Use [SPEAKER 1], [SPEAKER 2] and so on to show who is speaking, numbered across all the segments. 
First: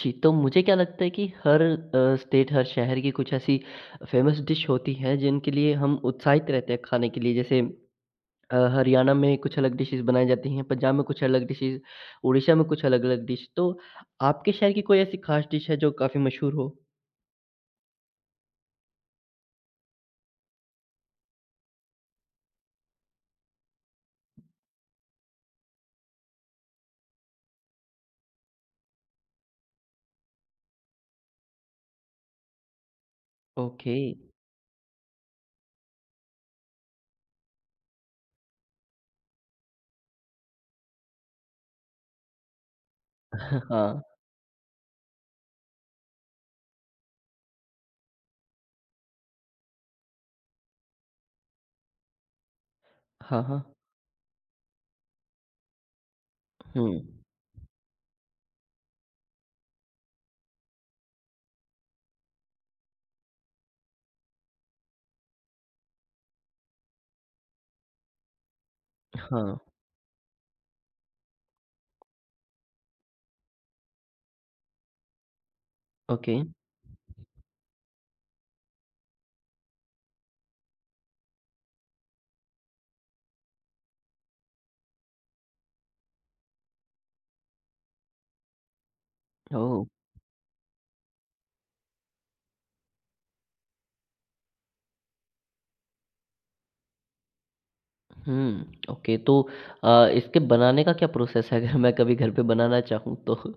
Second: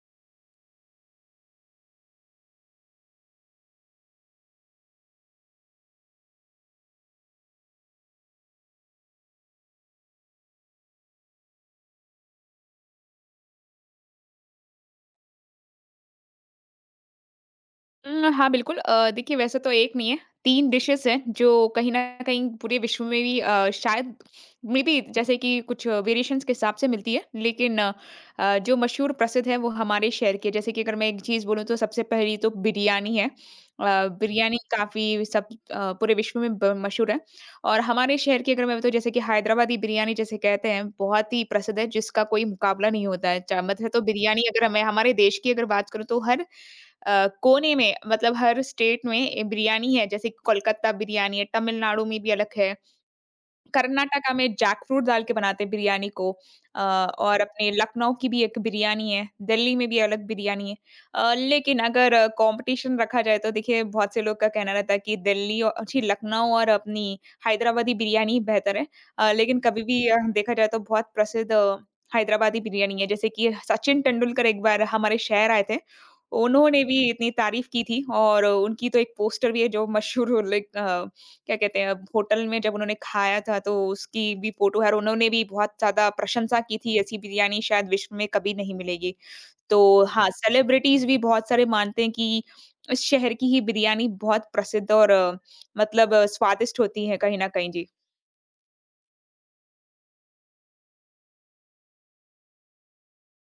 [SPEAKER 1] जी, तो मुझे क्या लगता है कि हर स्टेट, हर शहर की कुछ ऐसी फ़ेमस डिश होती हैं, जिनके लिए हम उत्साहित रहते हैं खाने के लिए। जैसे हरियाणा में कुछ अलग डिशेज़ बनाई जाती हैं, पंजाब में कुछ अलग डिशेज़, उड़ीसा में कुछ अलग-अलग डिश। तो आपके शहर की कोई ऐसी ख़ास डिश है, जो काफ़ी मशहूर हो?
[SPEAKER 2] हाँ, बिल्कुल देखिए वैसे तो एक नहीं है, 3 डिशेज़ हैं जो कहीं न कहीं पूरे विश्व में भी शायद मेबी जैसे कि कुछ वेरिएशंस के हिसाब से मिलती है। लेकिन जो मशहूर प्रसिद्ध है वो हमारे शहर की है। जैसे कि अगर मैं एक चीज़ बोलूँ तो सबसे पहली तो बिरयानी है।
[SPEAKER 1] ओके।
[SPEAKER 2] बिरयानी काफ़ी पूरे विश्व में ब मशहूर है और हमारे शहर की अगर मैं बताऊँ जैसे कि हैदराबादी बिरयानी जिसे कहते हैं, बहुत ही प्रसिद्ध है जिसका कोई मुकाबला नहीं होता है। चा मतलब तो
[SPEAKER 1] हाँ।
[SPEAKER 2] बिरयानी अगर मैं हमारे देश की अगर बात करूँ तो हर कोने में मतलब हर स्टेट में बिरयानी है जैसे कोलकाता बिरयानी है, तमिलनाडु में भी अलग है,
[SPEAKER 1] हाँ, हाँ।
[SPEAKER 2] कर्नाटका में जैकफ्रूट डाल के बनाते हैं बिरयानी को। अ,
[SPEAKER 1] हुँ।
[SPEAKER 2] और अपने लखनऊ की भी एक बिरयानी है, दिल्ली में भी अलग बिरयानी है। लेकिन अगर कॉम्पिटिशन रखा जाए तो देखिए बहुत से लोग का कहना रहता है कि दिल्ली औ छी लखनऊ और अपनी हैदराबादी बिरयानी ही बेहतर है।
[SPEAKER 1] हाँ।
[SPEAKER 2] लेकिन कभी भी देखा जाए तो बहुत प्रसिद्ध हैदराबादी बिरयानी है। जैसे कि सचिन तेंदुलकर एक बार हमारे शहर आए थे,
[SPEAKER 1] ओके।
[SPEAKER 2] उन्होंने भी इतनी तारीफ़ की थी और उनकी तो एक पोस्टर भी है जो मशहूर हो, क्या कहते हैं अब होटल में जब उन्होंने खाया था तो उसकी भी फ़ोटो है, और उन्होंने भी बहुत ज़्यादा प्रशंसा की थी, ऐसी बिरयानी शायद विश्व में कभी नहीं मिलेगी। तो
[SPEAKER 1] ओह!
[SPEAKER 2] हाँ, सेलिब्रिटीज़ भी बहुत सारे मानते हैं कि इस शहर की ही बिरयानी बहुत प्रसिद्ध और स्वादिष्ट होती है कहीं न कहीं। जी।
[SPEAKER 1] हुँ, ओके। तो इसके बनाने का क्या प्रोसेस है? अगर मैं कभी घर पे बनाना चाहूँ तो?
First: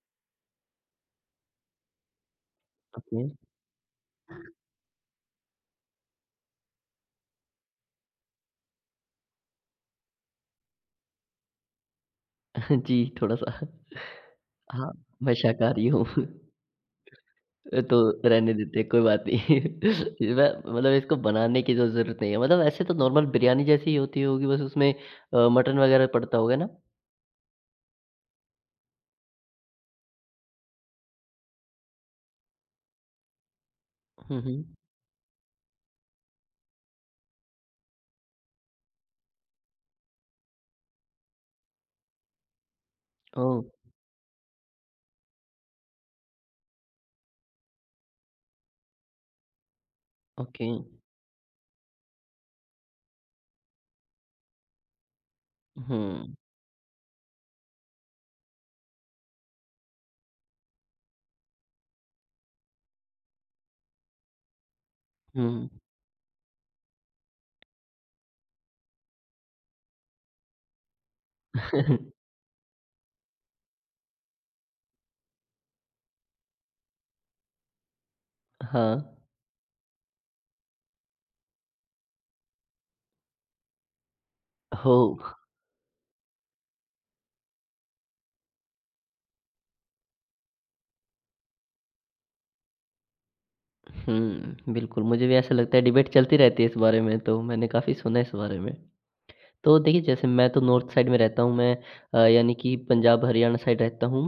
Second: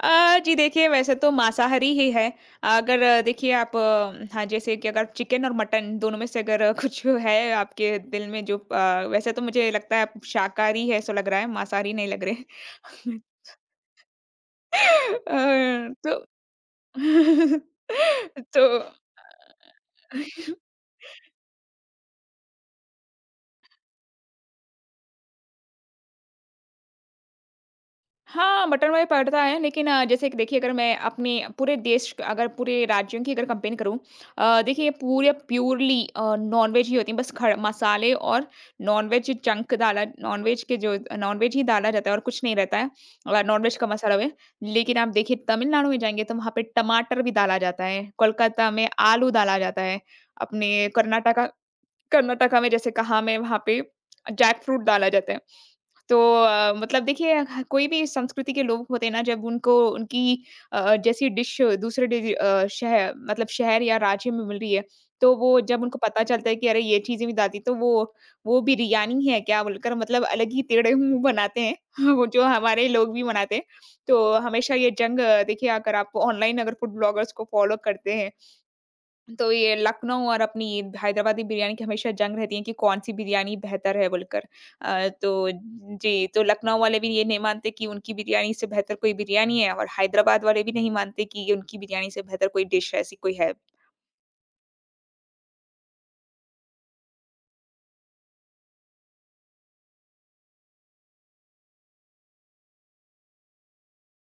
[SPEAKER 2] जी देखिए वैसे तो मांसाहारी ही है। अगर अ,
[SPEAKER 1] ओके।
[SPEAKER 2] देखिए आप, हाँ, जैसे कि अगर चिकन और मटन दोनों में से अगर कुछ है आपके दिल में जो, वैसे तो मुझे लगता है आप शाकाहारी है ऐसा लग रहा है, मांसाहारी नहीं लग रहे।
[SPEAKER 1] जी, थोड़ा-सा। हाँ, मैं शाकाहारी
[SPEAKER 2] अ,
[SPEAKER 1] हूँ।
[SPEAKER 2] तो
[SPEAKER 1] तो रहने
[SPEAKER 2] तो
[SPEAKER 1] देते,
[SPEAKER 2] अ,
[SPEAKER 1] कोई बात नहीं। मैं मतलब इसको बनाने की तो ज़रूरत नहीं है। मतलब ऐसे तो नॉर्मल बिरयानी जैसी ही होती होगी, बस उसमें मटन वगैरह पड़ता होगा ना?
[SPEAKER 2] हाँ, बटन वाली पड़ता है, लेकिन जैसे कि देखिए अगर मैं अपने पूरे देश अगर पूरे राज्यों की अगर कंपेयर करूँ।
[SPEAKER 1] हुँ, हुँ।
[SPEAKER 2] देखिए पूरे प्योरली नॉनवेज ही होती है, बस खड़ मसाले और नॉनवेज जंक डाला नॉनवेज के जो नॉनवेज ही डाला जाता है और कुछ नहीं रहता है और
[SPEAKER 1] ओह!
[SPEAKER 2] नॉनवेज का मसाला में। लेकिन आप देखिए तमिलनाडु में जाएँगे तो वहाँ पे टमाटर भी डाला जाता है, कोलकाता में आलू डाला जाता है,
[SPEAKER 1] ओके।
[SPEAKER 2] अपने कर्नाटका कर्नाटका में जैसे कहा मैं वहाँ पे जैक फ्रूट डाला जाता है। तो
[SPEAKER 1] हुँ,
[SPEAKER 2] मतलब देखिए ह कोई भी संस्कृति के लोग होते हैं ना जब उनको उनकी जैसी डिश दूसरे डिज अ, शह मतलब शहर या राज्य में मिल रही है, तो वो
[SPEAKER 1] हुँ।
[SPEAKER 2] जब उनको पता चलता है कि अरे ये चीज़ें भी डालती तो वो भी बिरयानी है क्या बोलकर, मतलब अलग ही टेढ़े मुँह बनाते हैं। वो जो हमारे लोग भी बनाते हैं। तो हमेशा ये जंग, देखिए अगर आप ऑनलाइन अगर फूड ब्लॉगर्स को फॉलो करते हैं
[SPEAKER 1] हाँ।
[SPEAKER 2] तो ये लखनऊ और अपनी हैदराबादी बिरयानी की हमेशा जंग रहती है कि कौन-सी बिरयानी बेहतर है बोलकर। अ,
[SPEAKER 1] ओह!
[SPEAKER 2] तो जी, तो लखनऊ वाले भी ये नहीं मानते कि उनकी बिरयानी से बेहतर कोई बिरयानी है, और हैदराबाद वाले भी नहीं मानते कि ये उनकी बिरयानी से बेहतर कोई डिश ऐसी कोई है।
[SPEAKER 1] हुँ, बिल्कुल, मुझे भी ऐसा लगता है डिबेट चलती रहती है इस बारे में, तो मैंने काफ़ी सुना है इस बारे में। तो देखिए, जैसे मैं तो नॉर्थ साइड में रहता हूँ, मैं यानी कि पंजाब, हरियाणा साइड रहता हूँ।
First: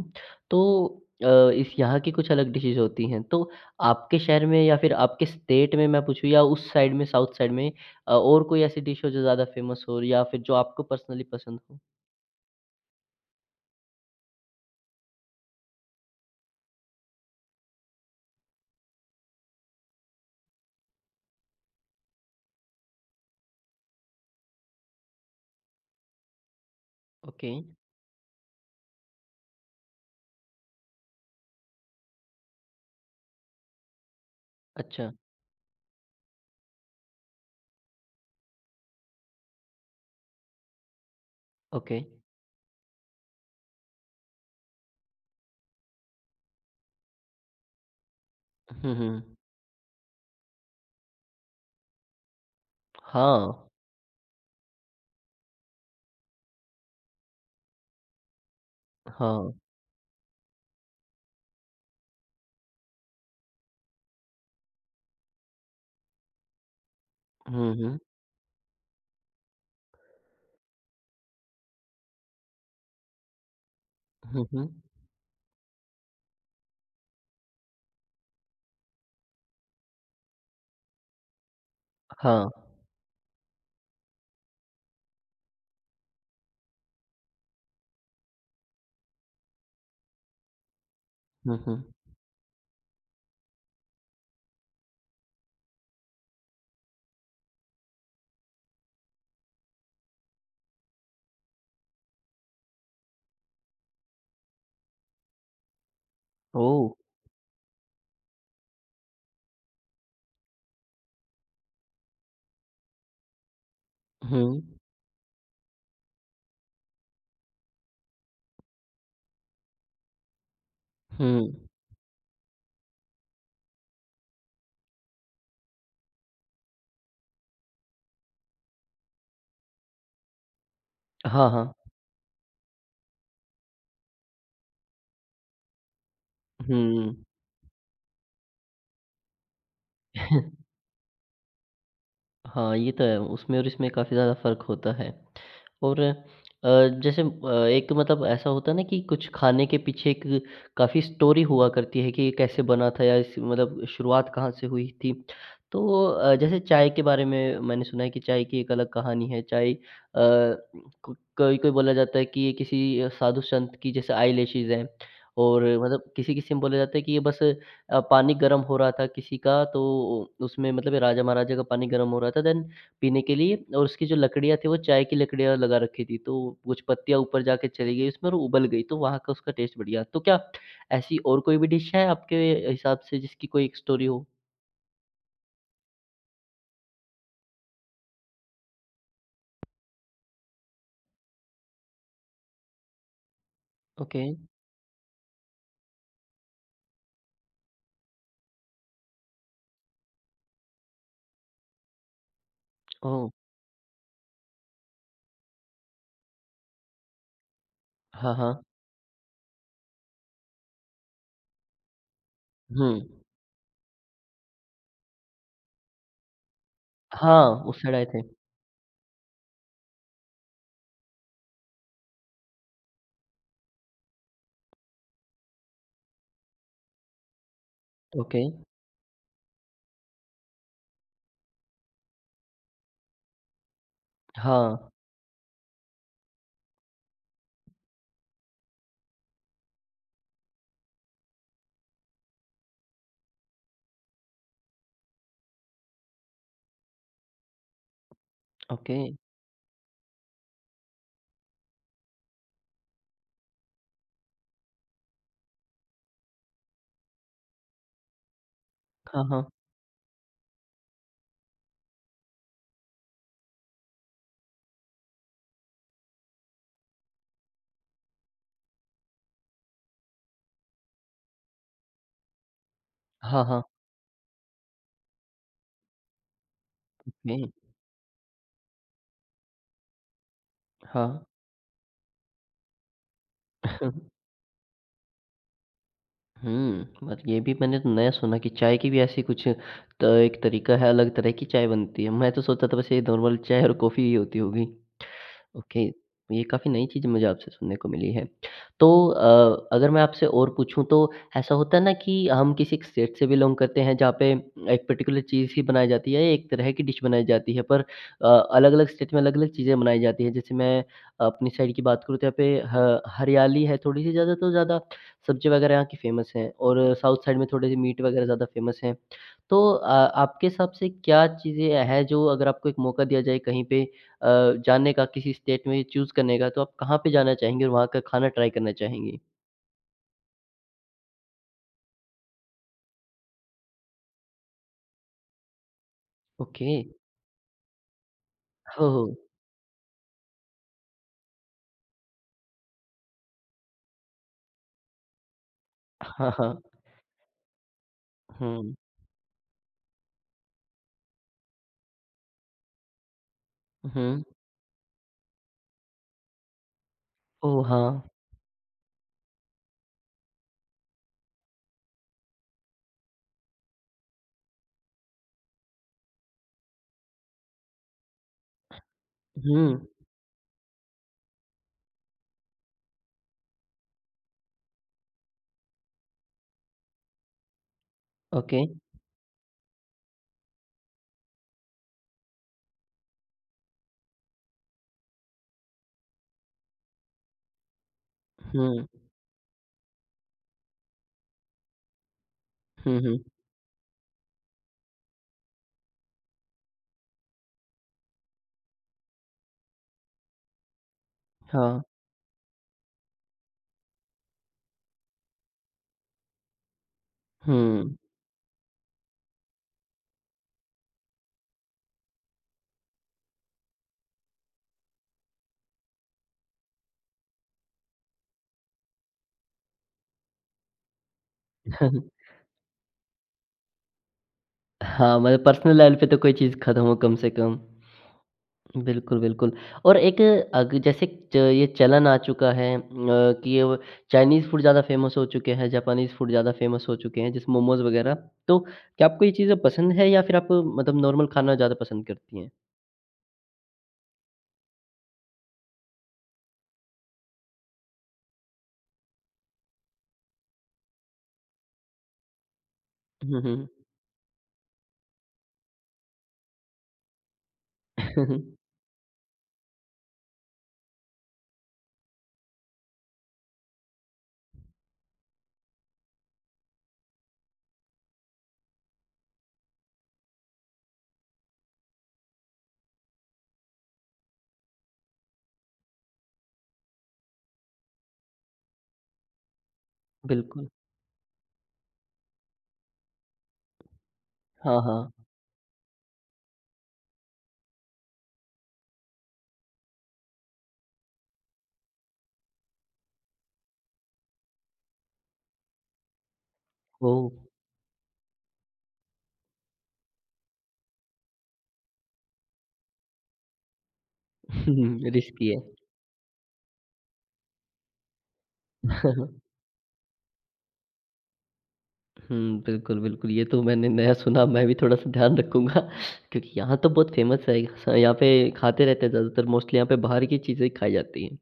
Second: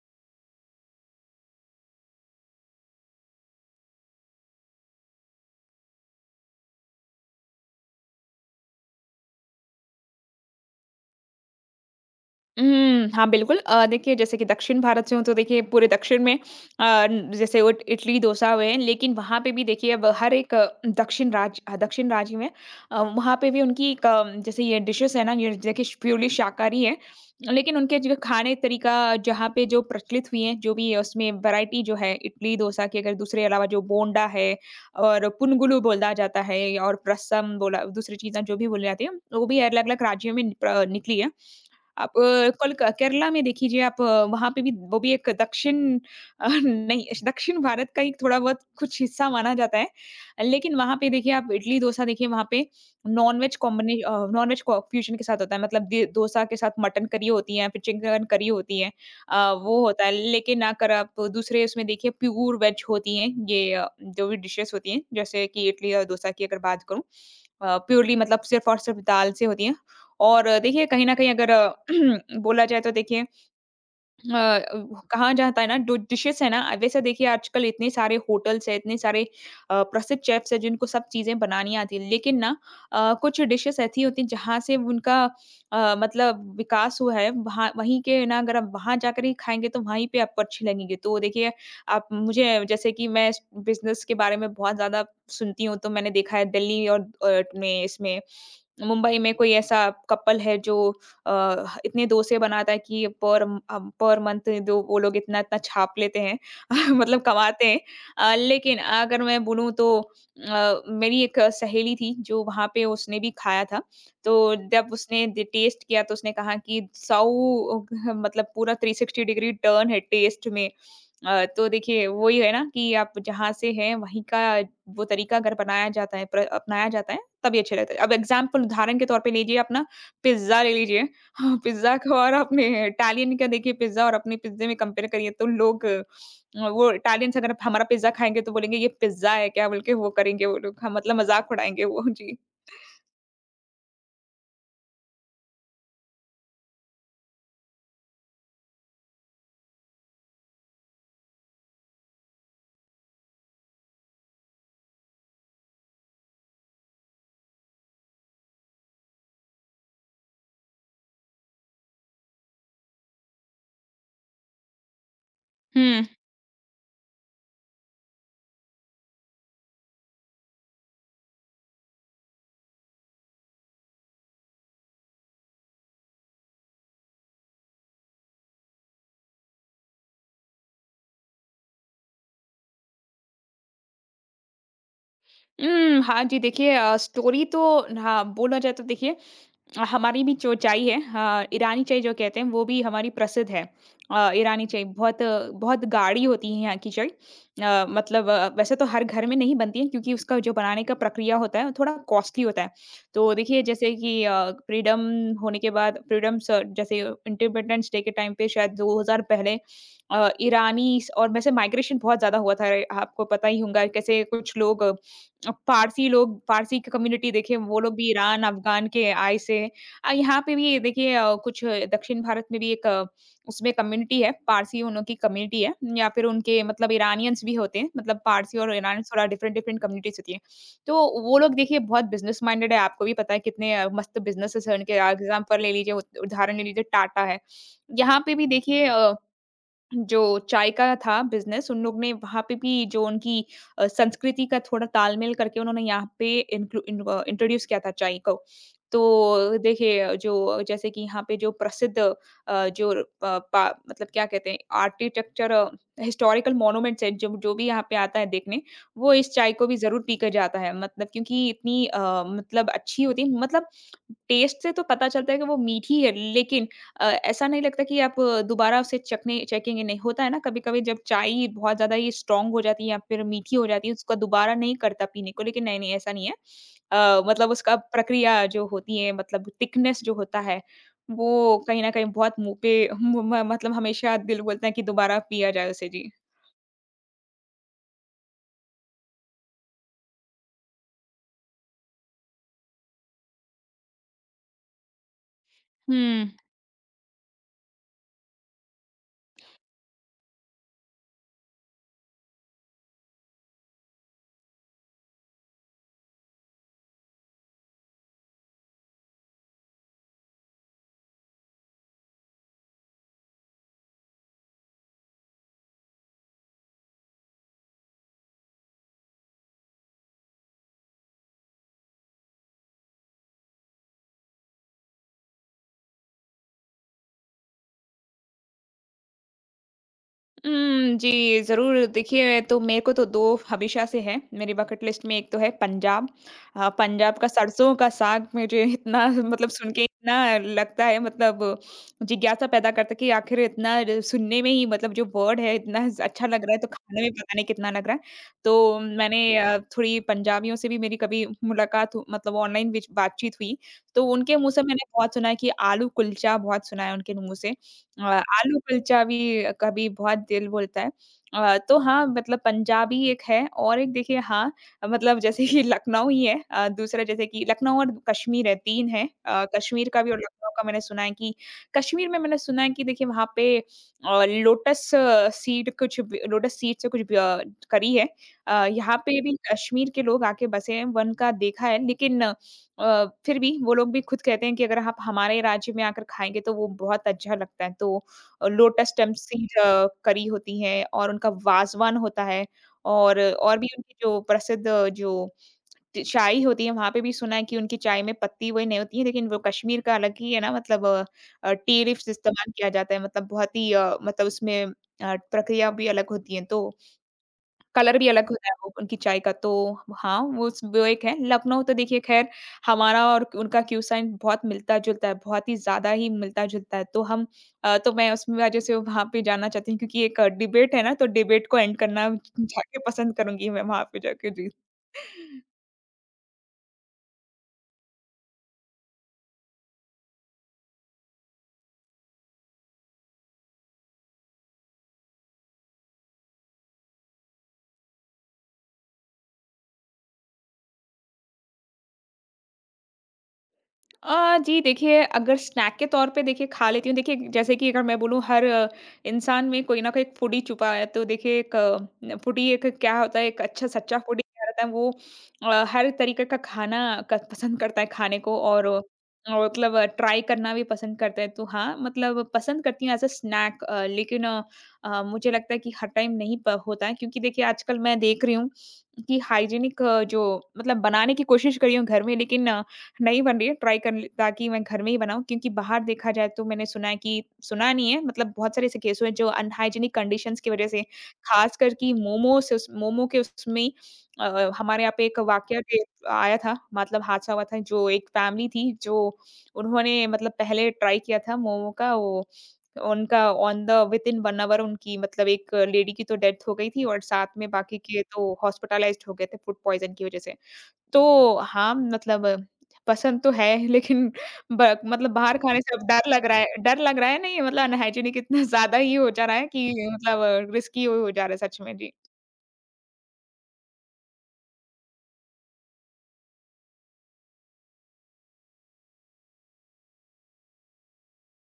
[SPEAKER 1] तो इस यहाँ की कुछ अलग डिशेज़ होती हैं। तो आपके शहर में या फिर आपके स्टेट में मैं पूछूँ या उस साइड में, साउथ साइड में और कोई ऐसी डिश हो जो ज़्यादा फ़ेमस हो या फिर जो आपको पर्सनली पसंद हो?
[SPEAKER 2] हुँ, हाँ, बिल्कुल। देखिए जैसे कि दक्षिण भारत से हूँ तो देखिए पूरे दक्षिण में जैसे उट इडली, डोसा हुए हैं, लेकिन वहाँ पे भी देखिए अब हर एक दक्षिण राज्य में वहाँ पे भी उनकी एक, जैसे ये डिशेज़ है ना, ये देखिए श प्योरली शाकाहारी है।
[SPEAKER 1] ओके,
[SPEAKER 2] लेकिन उनके जो खाने तरीका जहाँ पे जो प्रचलित हुई हैं, जो भी उसमें वैरायटी जो है इडली, डोसा की अगर दूसरे अलावा जो बोंडा है
[SPEAKER 1] अच्छा,
[SPEAKER 2] और पुनगुलू बोला जाता है और रसम बोला, दूसरी चीज़ें जो भी बोली जाती हैं, वो भी अलग-अलग राज्यों में प्र निकली है।
[SPEAKER 1] ओके।
[SPEAKER 2] कल क केरला में देख लीजिए। वहाँ पे भी वो भी एक दक्षिण अ, नहीं दक्षिण भारत का एक थोड़ा-बहुत
[SPEAKER 1] हुँ,
[SPEAKER 2] कुछ हिस्सा
[SPEAKER 1] हुँ।
[SPEAKER 2] माना जाता है। लेकिन वहाँ पे देखिए आप इडली डोसा देखिए वहाँ पे
[SPEAKER 1] हाँ,
[SPEAKER 2] नॉन-वेज को फ्यूजन के साथ होता है, मतलब दे डोसा के साथ मटन करी होती है, फिर चिकन करी होती है।
[SPEAKER 1] हाँ।
[SPEAKER 2] वो होता है, लेकिन अगर आप दूसरे उसमें देखिए प्योर वेज होती हैं, ये जो भी डिशेज़ होती हैं जैसे कि इडली और डोसा की अगर बात करूँ,
[SPEAKER 1] हुँ, हुँ।
[SPEAKER 2] प्योरली मतलब सिर्फ़ और सिर्फ़ दाल से होती हैं। और देखिए कहीं न कहीं अगर बोला जाए तो देखिए, अ,
[SPEAKER 1] हुँ, हुँ।
[SPEAKER 2] उ कहा जाता है ना, जो डिशेज़ है ना, वैसे देखिए आजकल इतने सारे होटल्स हैं, इतने सारे प्रसिद्ध शेफ़्स हैं जिनको सब चीज़ें बनानी आती हैं। लेकिन
[SPEAKER 1] हाँ।
[SPEAKER 2] ना, कुछ डिशेज़ ऐसी होती हैं जहाँ से उनका मतलब विकास हुआ है, वहाँ वहीं के ना, अगर आप वहाँ जाकर ही खाएँगे तो वहीं पे आपको अच्छी लगेंगी। तो देखिए
[SPEAKER 1] हुँ, हुँ।
[SPEAKER 2] आप मुझे जैसे कि मैं इस बिज़नेस के बारे में बहुत ज़्यादा सुनती हूँ, तो मैंने देखा है दिल्ली और में इसमें मुंबई में कोई ऐसा कपल है जो इतने डोसे बनाता है कि पर मंथ जो वो लोग इतना-इतना छाप लेते हैं।
[SPEAKER 1] ओह!
[SPEAKER 2] मतलब कमाते हैं। लेकिन अगर मैं बोलूँ तो मेरी एक सहेली थी जो वहाँ पे उसने भी खाया था। तो
[SPEAKER 1] हुँ।
[SPEAKER 2] जब उसने द टेस्ट किया तो उसने कहा कि 100 मतलब पूरा 360 डिग्री टर्न है टेस्ट में। अ,
[SPEAKER 1] हुँ।
[SPEAKER 2] तो देखिए वही है ना कि आप जहाँ से हैं वहीं का वो तरीका अगर बनाया जाता है प्र अपनाया जाता है तभी अच्छा लगता है। अब एग्ज़ाम्पल उदाहरण के तौर पे लीजिए अपना पिज़्ज़ा ले लीजिए।
[SPEAKER 1] हाँ,
[SPEAKER 2] हाँ,
[SPEAKER 1] हाँ।
[SPEAKER 2] पिज़्ज़ा का और आपने इटालियन का देखिए पिज़्ज़ा और अपने पिज़्ज़े में कंपेयर करिए तो लोग, वो
[SPEAKER 1] हुँ।
[SPEAKER 2] इटालियन से अगर हमारा पिज़्ज़ा खाएँगे तो बोलेंगे ये पिज़्ज़ा है क्या? बोल के वो करेंगे वो लोग, हाँ, मतलब मज़ाक उड़ाएँगे वो। जी।
[SPEAKER 1] हाँ, ये तो है। उसमें और इसमें काफ़ी ज़्यादा फ़र्क होता है। और जैसे एक मतलब ऐसा होता है ना कि कुछ खाने के पीछे एक काफ़ी स्टोरी हुआ करती है कि ये कैसे बना था या इस मतलब शुरुआत कहाँ से हुई थी। तो जैसे चाय के बारे में मैंने सुना है कि चाय की एक अलग कहानी है। चाय को कोई-कोई बोला जाता है कि ये किसी साधु संत की जैसे आईलैशेज़ हैं और
[SPEAKER 2] हुँ।
[SPEAKER 1] मतलब किसी-किसी में बोला जाता है कि ये बस पानी गरम हो रहा था किसी का तो उसमें मतलब राजा महाराजा का पानी गरम हो रहा था देन पीने के लिए और उसकी जो लकड़ियाँ थी वो चाय की लकड़ियाँ लगा रखी थी। तो कुछ पत्तियाँ ऊपर जाके चली गई उसमें और उबल गई तो वहाँ का उसका टेस्ट बढ़िया। तो क्या ऐसी और कोई भी डिश है आपके हिसाब से जिसकी कोई एक स्टोरी हो?
[SPEAKER 2] हाँ जी, देखिए स्टोरी तो हाँ, बोला जाए तो देखिए हमारी भी जो चाय है, हाँ, ईरानी चाय जो कहते हैं वो भी हमारी प्रसिद्ध है।
[SPEAKER 1] ओके।
[SPEAKER 2] ईरानी चाय बहुत बहुत गाढ़ी होती है यहाँ की चाय। मतलब, वैसे तो हर घर में नहीं बनती है क्योंकि उसका जो बनाने का प्रक्रिया होता है वो थोड़ा कॉस्टली होता है।
[SPEAKER 1] ओह!
[SPEAKER 2] तो देखिए जैसे कि फ्रीडम होने के बाद फ्रीडम स जैसे इंडिपेंडेंस डे के टाइम
[SPEAKER 1] हाँ,
[SPEAKER 2] पे
[SPEAKER 1] हाँ।
[SPEAKER 2] शायद 2000 पहले ईरानी, और वैसे माइग्रेशन बहुत ज़्यादा हुआ था।
[SPEAKER 1] हुँ।
[SPEAKER 2] आपको पता ही होगा कैसे कुछ लोग फ़ारसी की कम्युनिटी, देखिए
[SPEAKER 1] हाँ, उस
[SPEAKER 2] वो
[SPEAKER 1] साइड
[SPEAKER 2] लोग
[SPEAKER 1] आए
[SPEAKER 2] भी
[SPEAKER 1] थे।
[SPEAKER 2] ईरान, अफ़गान के आए से हैं। यहाँ पे भी देखिए कुछ दक्षिण भारत में भी एक, उसमें कम्युनिटी है, फ़ारसी उन लोग की कम्युनिटी है या फिर उनके मतलब इरानियंस भी होते हैं, मतलब
[SPEAKER 1] ओके।
[SPEAKER 2] फ़ारसी और इरानियंस थोड़ा डिफ़रेंट-डिफ़रेंट कम्युनिटीज़ होती हैं। तो वो लोग देखिए बहुत बिज़नेस माइंडेड है, आपको भी पता है कितने मस्त बिज़नेसेज़ हैं
[SPEAKER 1] हाँ।
[SPEAKER 2] उनके। एग्ज़ाम्पल ले लीजिए, उद उदाहरण ले लीजिए, टाटा है। यहाँ पे भी देखिए जो चाय का था बिज़नेस, उन लोग ने वहाँ पे भी जो उनकी संस्कृति का थोड़ा तालमेल करके उन्होंने यहाँ पे इंट्रोड्यूस किया था चाय को।
[SPEAKER 1] ओके।
[SPEAKER 2] तो देखिए, जो जैसे कि यहाँ पे जो प्रसिद्ध अ, जो अ, पा मतलब क्या कहते हैं आर्किटेक्चर हिस्टोरिकल मॉन्यूमेंट्स हैं, जो जो भी यहाँ पे आता है देखने, वो
[SPEAKER 1] हाँ,
[SPEAKER 2] इस
[SPEAKER 1] हाँ।
[SPEAKER 2] चाय को भी ज़रूर पीकर जाता है। मतलब क्योंकि इतनी मतलब अच्छी होती है, मतलब टेस्ट से तो पता चलता है कि वो मीठी है, लेकिन ऐसा नहीं लगता कि आप अ, दोबारा उसे चखने चखेंगे नहीं। होता है ना कभी-कभी जब चाय बहुत ज़्यादा ही स्ट्रॉन्ग हो जाती है या फिर
[SPEAKER 1] हाँ,
[SPEAKER 2] मीठी
[SPEAKER 1] हाँ।
[SPEAKER 2] हो जाती है, उसका दोबारा नहीं करता पीने को, लेकिन नहीं, नहीं ऐसा नहीं है।
[SPEAKER 1] ओके।
[SPEAKER 2] मतलब उसका प्रक्रिया जो होती है, मतलब थिकनेस जो होता है,
[SPEAKER 1] हाँ।
[SPEAKER 2] वो कहीं न कहीं बहुत मुँह पे म म मतलब हमेशा दिल बोलता है कि दोबारा पिया जाए उसे। जी।
[SPEAKER 1] हुँ, और ये भी मैंने तो नया सुना कि चाय की भी ऐसी कुछ त एक तरीका है, अलग तरह की चाय बनती है। मैं तो सोचता था बस ये नॉर्मल चाय और कॉफ़ी ही होती होगी। ओके,
[SPEAKER 2] हुँ।
[SPEAKER 1] ये काफ़ी नई चीज़ मुझे आपसे सुनने को मिली है। तो अगर मैं आपसे और पूछूँ तो ऐसा होता है ना कि हम किसी एक स्टेट से बिलॉन्ग करते हैं जहाँ पे एक पर्टिकुलर चीज़ ही बनाई जाती है, एक तरह की डिश बनाई जाती है पर अलग-अलग स्टेट में अलग-अलग चीज़ें बनाई जाती हैं। जैसे मैं अपनी साइड की बात करूँ तो यहाँ पे ह हरियाली है थोड़ी-सी ज़्यादा तो ज़्यादा सब्ज़ी वगैरह यहाँ की फ़ेमस हैं और साउथ साइड में थोड़े-से मीट वगैरह ज़्यादा फ़ेमस हैं। तो आपके हिसाब से क्या चीज़ें हैं जो अगर आपको एक मौका दिया जाए कहीं पे जाने का किसी स्टेट में चूज़ करने का तो आप कहाँ पे जाना चाहेंगी और वहाँ का खाना ट्राई करना चाहेंगी?
[SPEAKER 2] हुँ, जी, ज़रूर। देखिए, तो मेरे को तो 2 हमेशा से हैं, मेरी बकेट लिस्ट में एक तो है पंजाब।
[SPEAKER 1] ओके।
[SPEAKER 2] पंजाब का सरसों का साग मुझे
[SPEAKER 1] ओह!
[SPEAKER 2] इतना मतलब सुन के इतना लगता है, मतलब जिज्ञासा पैदा करता है कि आखिर इतना र सुनने में ही, मतलब जो वर्ड है इतना ज़ अच्छा
[SPEAKER 1] हाँ,
[SPEAKER 2] लग रहा है,
[SPEAKER 1] हाँ।
[SPEAKER 2] तो खाने में पता नहीं कितना लग रहा है।
[SPEAKER 1] हुँ।
[SPEAKER 2] तो मैंने थोड़ी पंजाबियों से भी मेरी कभी मुलाकात हु मतलब ऑनलाइन बीच बातचीत हुई, तो
[SPEAKER 1] हुँ।
[SPEAKER 2] उनके मुँह से मैंने बहुत सुना है कि आलू कुलचा बहुत सुना है उनके मुँह से।
[SPEAKER 1] ओह! हाँ।
[SPEAKER 2] आलू कुलचा भी कभी बहुत दिल बोलता है। तो हाँ, मतलब पंजाबी एक है, और एक देखिए हाँ, मतलब जैसे कि लखनऊ ही है, दूसरा जैसे कि लखनऊ और कश्मीर है, 3 है।
[SPEAKER 1] हुँ।
[SPEAKER 2] कश्मीर का भी और लखनऊ का मैंने सुना है कि कश्मीर में मैंने सुना है कि देखिए वहाँ पे लोटस सीड कुछ ब लोटस सीड से कुछ ब करी है।
[SPEAKER 1] ओके।
[SPEAKER 2] यहाँ पे भी कश्मीर के लोग आके बसे हैं, वन का देखा है, लेकिन फिर भी वो लोग भी खुद कहते हैं कि अगर आप हमारे राज्य में आकर खाएँगे तो वो बहुत अच्छा लगता है। तो
[SPEAKER 1] हुँ।
[SPEAKER 2] लोटस स्टेम्प सीड करी होती है और उनका वाज़वान होता है।
[SPEAKER 1] हुँ, हुँ।
[SPEAKER 2] और भी उनकी जो प्रसिद्ध जो च चाय होती है, वहाँ पे भी सुना है कि उनकी चाय में पत्ती वही नहीं होती है, लेकिन वो कश्मीर का अलग ही है ना। मतलब
[SPEAKER 1] हाँ।
[SPEAKER 2] टी लीव्स इस्तेमाल किया जाता है, मतलब बहुत ही मतलब उसमें प्रक्रिया भी अलग होती है, तो
[SPEAKER 1] हुँ।
[SPEAKER 2] कलर भी अलग होता है वो उनकी चाय का। तो हाँ, वो एक है। लखनऊ तो देखिए ख़ैर हमारा और उनका क्यूसाइन बहुत मिलता-जुलता है, बहुत ही ज़्यादा ही मिलता-जुलता है। तो मैं उस वजह से वहाँ पे जाना चाहती हूँ, क्योंकि एक डिबेट है ना, तो डिबेट को एंड करना जाके पसंद करूँगी मैं वहाँ पे जाके। जी।
[SPEAKER 1] हाँ, मतलब पर्सनल लेवल पे तो कोई चीज़ ख़त्म हो कम से कम। बिल्कुल, बिल्कुल और एक अग जैसे च ये चलन आ चुका है कि अब चाइनीज़ फूड ज़्यादा फ़ेमस हो चुके हैं, जापानीज़ फूड ज़्यादा फ़ेमस हो चुके हैं, जैसे मोमोज़ वगैरह। तो क्या आपको ये चीज़ें पसंद है या फिर आप मतलब नॉर्मल खाना ज़्यादा पसंद करती हैं?
[SPEAKER 2] जी देखिए, अगर स्नैक के तौर पे देखिए खा लेती हूँ। देखिए, जैसे कि अगर मैं बोलूँ, हर इंसान में कोई ना कोई एक फूडी छुपा है। तो देखिए एक न फूडी एक क्या होता है,
[SPEAKER 1] हुँ,
[SPEAKER 2] एक अच्छा
[SPEAKER 1] हुँ।
[SPEAKER 2] सच्चा फूडी क्या रहता है, वो हर तरीके का खाना क पसंद करता है खाने को, और मतलब ट्राई करना भी पसंद करता है। तो हाँ, मतलब पसंद करती हूँ एज़ अ स्नैक। लेकिन मुझे लगता है कि हर टाइम नहीं प होता है, क्योंकि देखिए आजकल मैं देख रही हूँ कि हाइजीनिक जो, मतलब बनाने की कोशिश कर रही हूँ घर में, लेकिन नहीं बन रही है। ट्राई कर ली, ताकि मैं घर में ही बनाऊँ, क्योंकि बाहर देखा जाए तो मैंने सुना है कि, सुना नहीं है, मतलब बहुत सारे ऐसे केस हुए हैं जो अनहाइजीनिक कंडीशंस की वज़ह
[SPEAKER 1] बिल्कुल।
[SPEAKER 2] से, ख़ासकर कि मोमो से, उस मोमो के उसमें।
[SPEAKER 1] हाँ,
[SPEAKER 2] हमारे यहाँ पे
[SPEAKER 1] हाँ।
[SPEAKER 2] एक वाक़या के आया था, मतलब हादसा हुआ था, जो एक फ़ैमिली थी, जो उन्होंने मतलब पहले ट्राई किया था मोमो का, वो उनका ऑन द विथिन 1 आवर उनकी, मतलब एक लेडी की तो डेथ हो गई थी, और
[SPEAKER 1] ओह!
[SPEAKER 2] साथ में बाकी के तो हॉस्पिटलाइज़्ड हो गए थे फूड पॉइज़न की वज़ह से। तो हाँ, मतलब पसंद तो है, लेकिन ब मतलब बाहर
[SPEAKER 1] रिस्की है।
[SPEAKER 2] खाने से अब डर लग रहा है, डर लग रहा है नहीं, मतलब अनहाइजीनिक इतना ज़्यादा ही हो जा रहा है कि, मतलब रिस्की हो जा रहा है सच में। जी।
[SPEAKER 1] हुँ, बिल्कुल, बिल्कुल। ये तो मैंने नया सुना, मैं भी थोड़ा-सा ध्यान रखूँगा क्योंकि यहाँ तो बहुत फ़ेमस है। यहाँ पे खाते रहते हैं ज़्यादातर मोस्टली यहाँ पे बाहर की चीज़ें ही खाई जाती हैं।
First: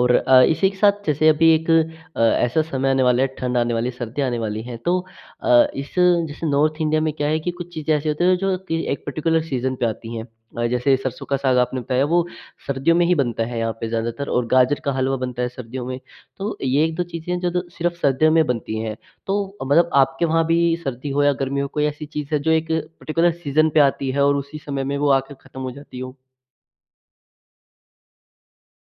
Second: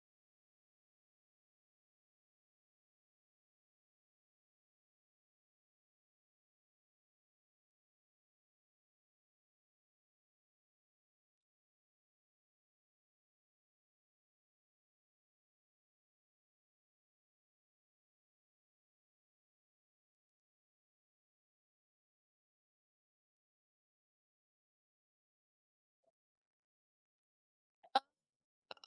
[SPEAKER 1] और इसी के साथ जैसे अभी एक ऐसा समय आने वाला है, ठंड आने वाली है, सर्दी आने वाली है, तो इस जैसे नॉर्थ इंडिया में क्या है कि कुछ चीज़ें ऐसी होती हैं जो कि एक पर्टिकुलर सीज़न पे आती हैं। जैसे सरसों का साग आपने बताया वो सर्दियों में ही बनता है यहाँ पे ज़्यादातर और गाजर का हलवा बनता है सर्दियों में। तो ये 1-2 चीज़ें हैं जो द सिर्फ़ सर्दियों में बनती हैं। तो मतलब आपके वहाँ भी सर्दी हो या गर्मी हो, कोई ऐसी चीज़ है जो एक पर्टिकुलर सीज़न पे आती है और उसी समय में वो आकर खत्म हो जाती हो?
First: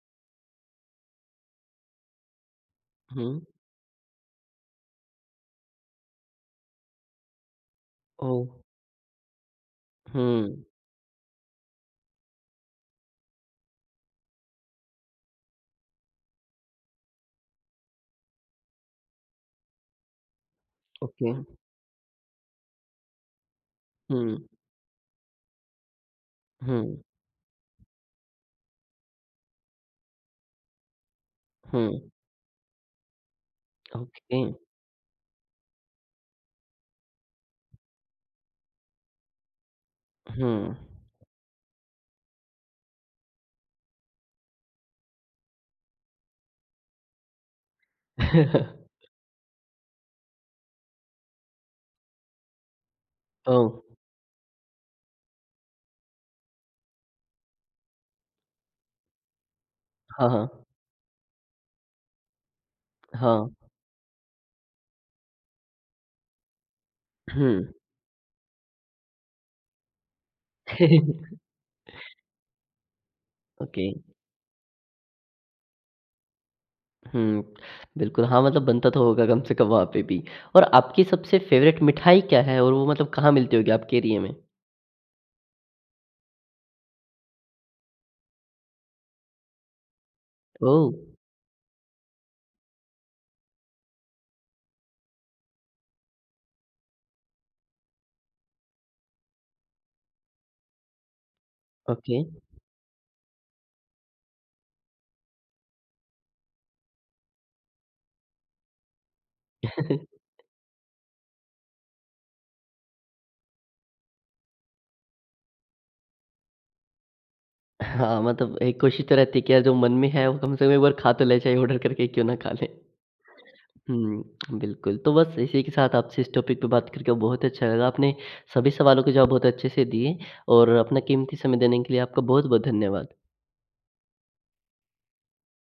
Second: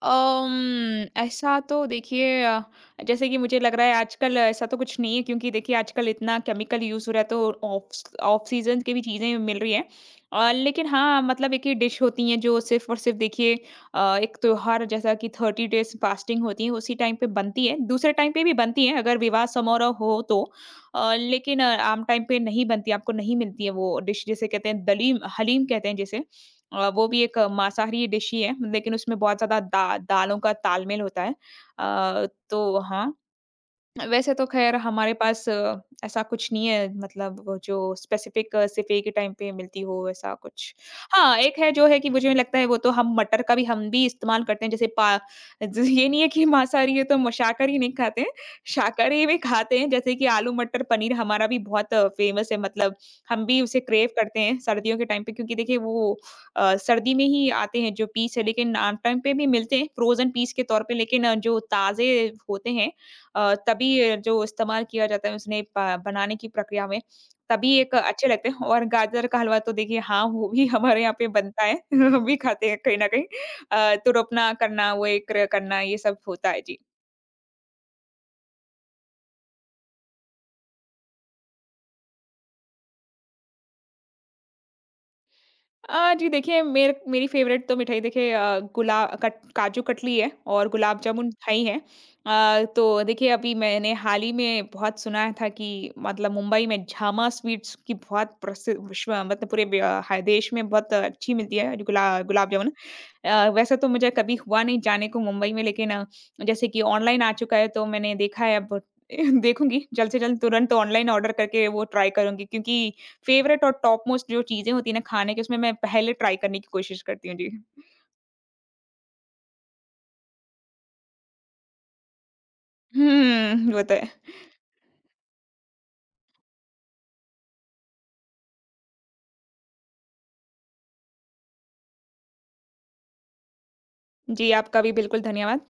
[SPEAKER 2] ऐसा तो देखिए
[SPEAKER 1] हुँ।
[SPEAKER 2] जैसे कि मुझे लग रहा है आजकल ऐसा तो कुछ नहीं है, क्योंकि देखिए आजकल इतना केमिकल यूज़ हो रहा है, तो ऑफ
[SPEAKER 1] ओह!
[SPEAKER 2] ऑफ सीजन की भी चीज़ें मिल रही हैं।
[SPEAKER 1] हुँ।
[SPEAKER 2] लेकिन हाँ, मतलब एक ही डिश होती हैं जो सिर्फ़ और सिर्फ़ देखिए एक त्योहार, जैसा कि 30 डेज़ फ़ास्टिंग होती है, उसी टाइम पे बनती है। दूसरे टाइम पे भी बनती है, अगर विवाह समारोह हो तो।
[SPEAKER 1] ओके।
[SPEAKER 2] लेकिन आम टाइम पे नहीं बनती, आपको नहीं मिलती है वो डिश,
[SPEAKER 1] हुँ।
[SPEAKER 2] जिसे कहते हैं, दलीम हलीम कहते हैं जिसे।
[SPEAKER 1] हुँ,
[SPEAKER 2] वो भी एक मांसाहारी डिश ही है, लेकिन उसमें बहुत ज़्यादा दा दालों का तालमेल होता है।
[SPEAKER 1] हुँ,
[SPEAKER 2] तो हाँ, वैसे
[SPEAKER 1] ओके,
[SPEAKER 2] तो ख़ैर हमारे पास ऐसा कुछ नहीं है, मतलब वो जो स्पेसिफ़िक सिफ़े के टाइम पे मिलती हो, ऐसा कुछ।
[SPEAKER 1] हुँ।
[SPEAKER 2] हाँ, एक है जो है, कि मुझे लगता है वो तो, हम मटर का भी हम भी इस्तेमाल करते हैं, जैसे पा ज ये नहीं है कि मांसाहारी है तो म शाकाहारी नहीं खाते हैं। शाकाहारी भी खाते हैं, जैसे कि आलू मटर पनीर हमारा भी बहुत फ़ेमस है, मतलब हम भी
[SPEAKER 1] ओह!
[SPEAKER 2] उसे क्रेव करते हैं सर्दियों के टाइम पे, क्योंकि देखिए वो सर्दी में ही आते हैं जो पीस है, लेकिन आम टाइम पे भी मिलते हैं
[SPEAKER 1] हाँ,
[SPEAKER 2] फ्रोज़न
[SPEAKER 1] हाँ,
[SPEAKER 2] पीस के तौर पे, लेकिन जो ताज़े होते हैं,
[SPEAKER 1] हाँ,
[SPEAKER 2] तभी जो इस्तेमाल किया जाता है उसने प बनाने की प्रक्रिया में,
[SPEAKER 1] हुँ,
[SPEAKER 2] तभी एक अच्छे लगते हैं। और गाजर का हलवा तो देखिए हाँ, वो भी हमारे यहाँ पे बनता है, हम भी खाते हैं कहीं न कहीं।
[SPEAKER 1] ओके,
[SPEAKER 2] तो रोपना करना, वो एक करना, ये सब होता है। जी।
[SPEAKER 1] हुँ, बिल्कुल, हाँ, मतलब बनता तो होगा कम से कम वहाँ पे भी। और आपकी सबसे फ़ेवरेट मिठाई क्या है और वो मतलब कहाँ मिलती होगी आपके एरिया में?
[SPEAKER 2] जी देखिए, मेरी फ़ेवरेट तो मिठाई देखिए गुला कट काजू कतली है और
[SPEAKER 1] ओह!
[SPEAKER 2] गुलाब जामुन मिठाई है। तो देखिए अभी मैंने हाल ही में बहुत सुना था कि, मतलब मुंबई में झामा स्वीट्स की बहुत प्रसिद्ध, विश्व मतलब पूरे ब अ, ह देश में बहुत अच्छी मिलती है
[SPEAKER 1] ओके।
[SPEAKER 2] गुलाब जामुन। वैसे तो मुझे कभी हुआ नहीं जाने को मुंबई में, लेकिन जैसे कि ऑनलाइन आ चुका है तो मैंने देखा है अब देखूँगी जल्द से जल्द, तुरंत ऑनलाइन ऑर्डर करके वो ट्राई करूँगी, क्योंकि फ़ेवरेट और टॉप मोस्ट जो चीज़ें होती हैं ना खाने की, उसमें मैं पहले ट्राई करने की कोशिश करती हूँ। जी।
[SPEAKER 1] हाँ, मतलब एक कोशिश तो रहती है कि यार जो मन में है वो कम से कम एक बार खा तो लें, चाहे ऑर्डर करके क्यों ना खा लें।
[SPEAKER 2] हुँ, वो तो है।
[SPEAKER 1] हुँ, बिल्कुल। तो बस इसी के साथ आपसे इस टॉपिक पे बात करके बहुत अच्छा लगा। आपने सभी सवालों के जवाब बहुत अच्छे से दिए और अपना कीमती समय देने के लिए आपका बहुत-बहुत धन्यवाद।
[SPEAKER 2] जी, आपका भी बिल्कुल धन्यवाद।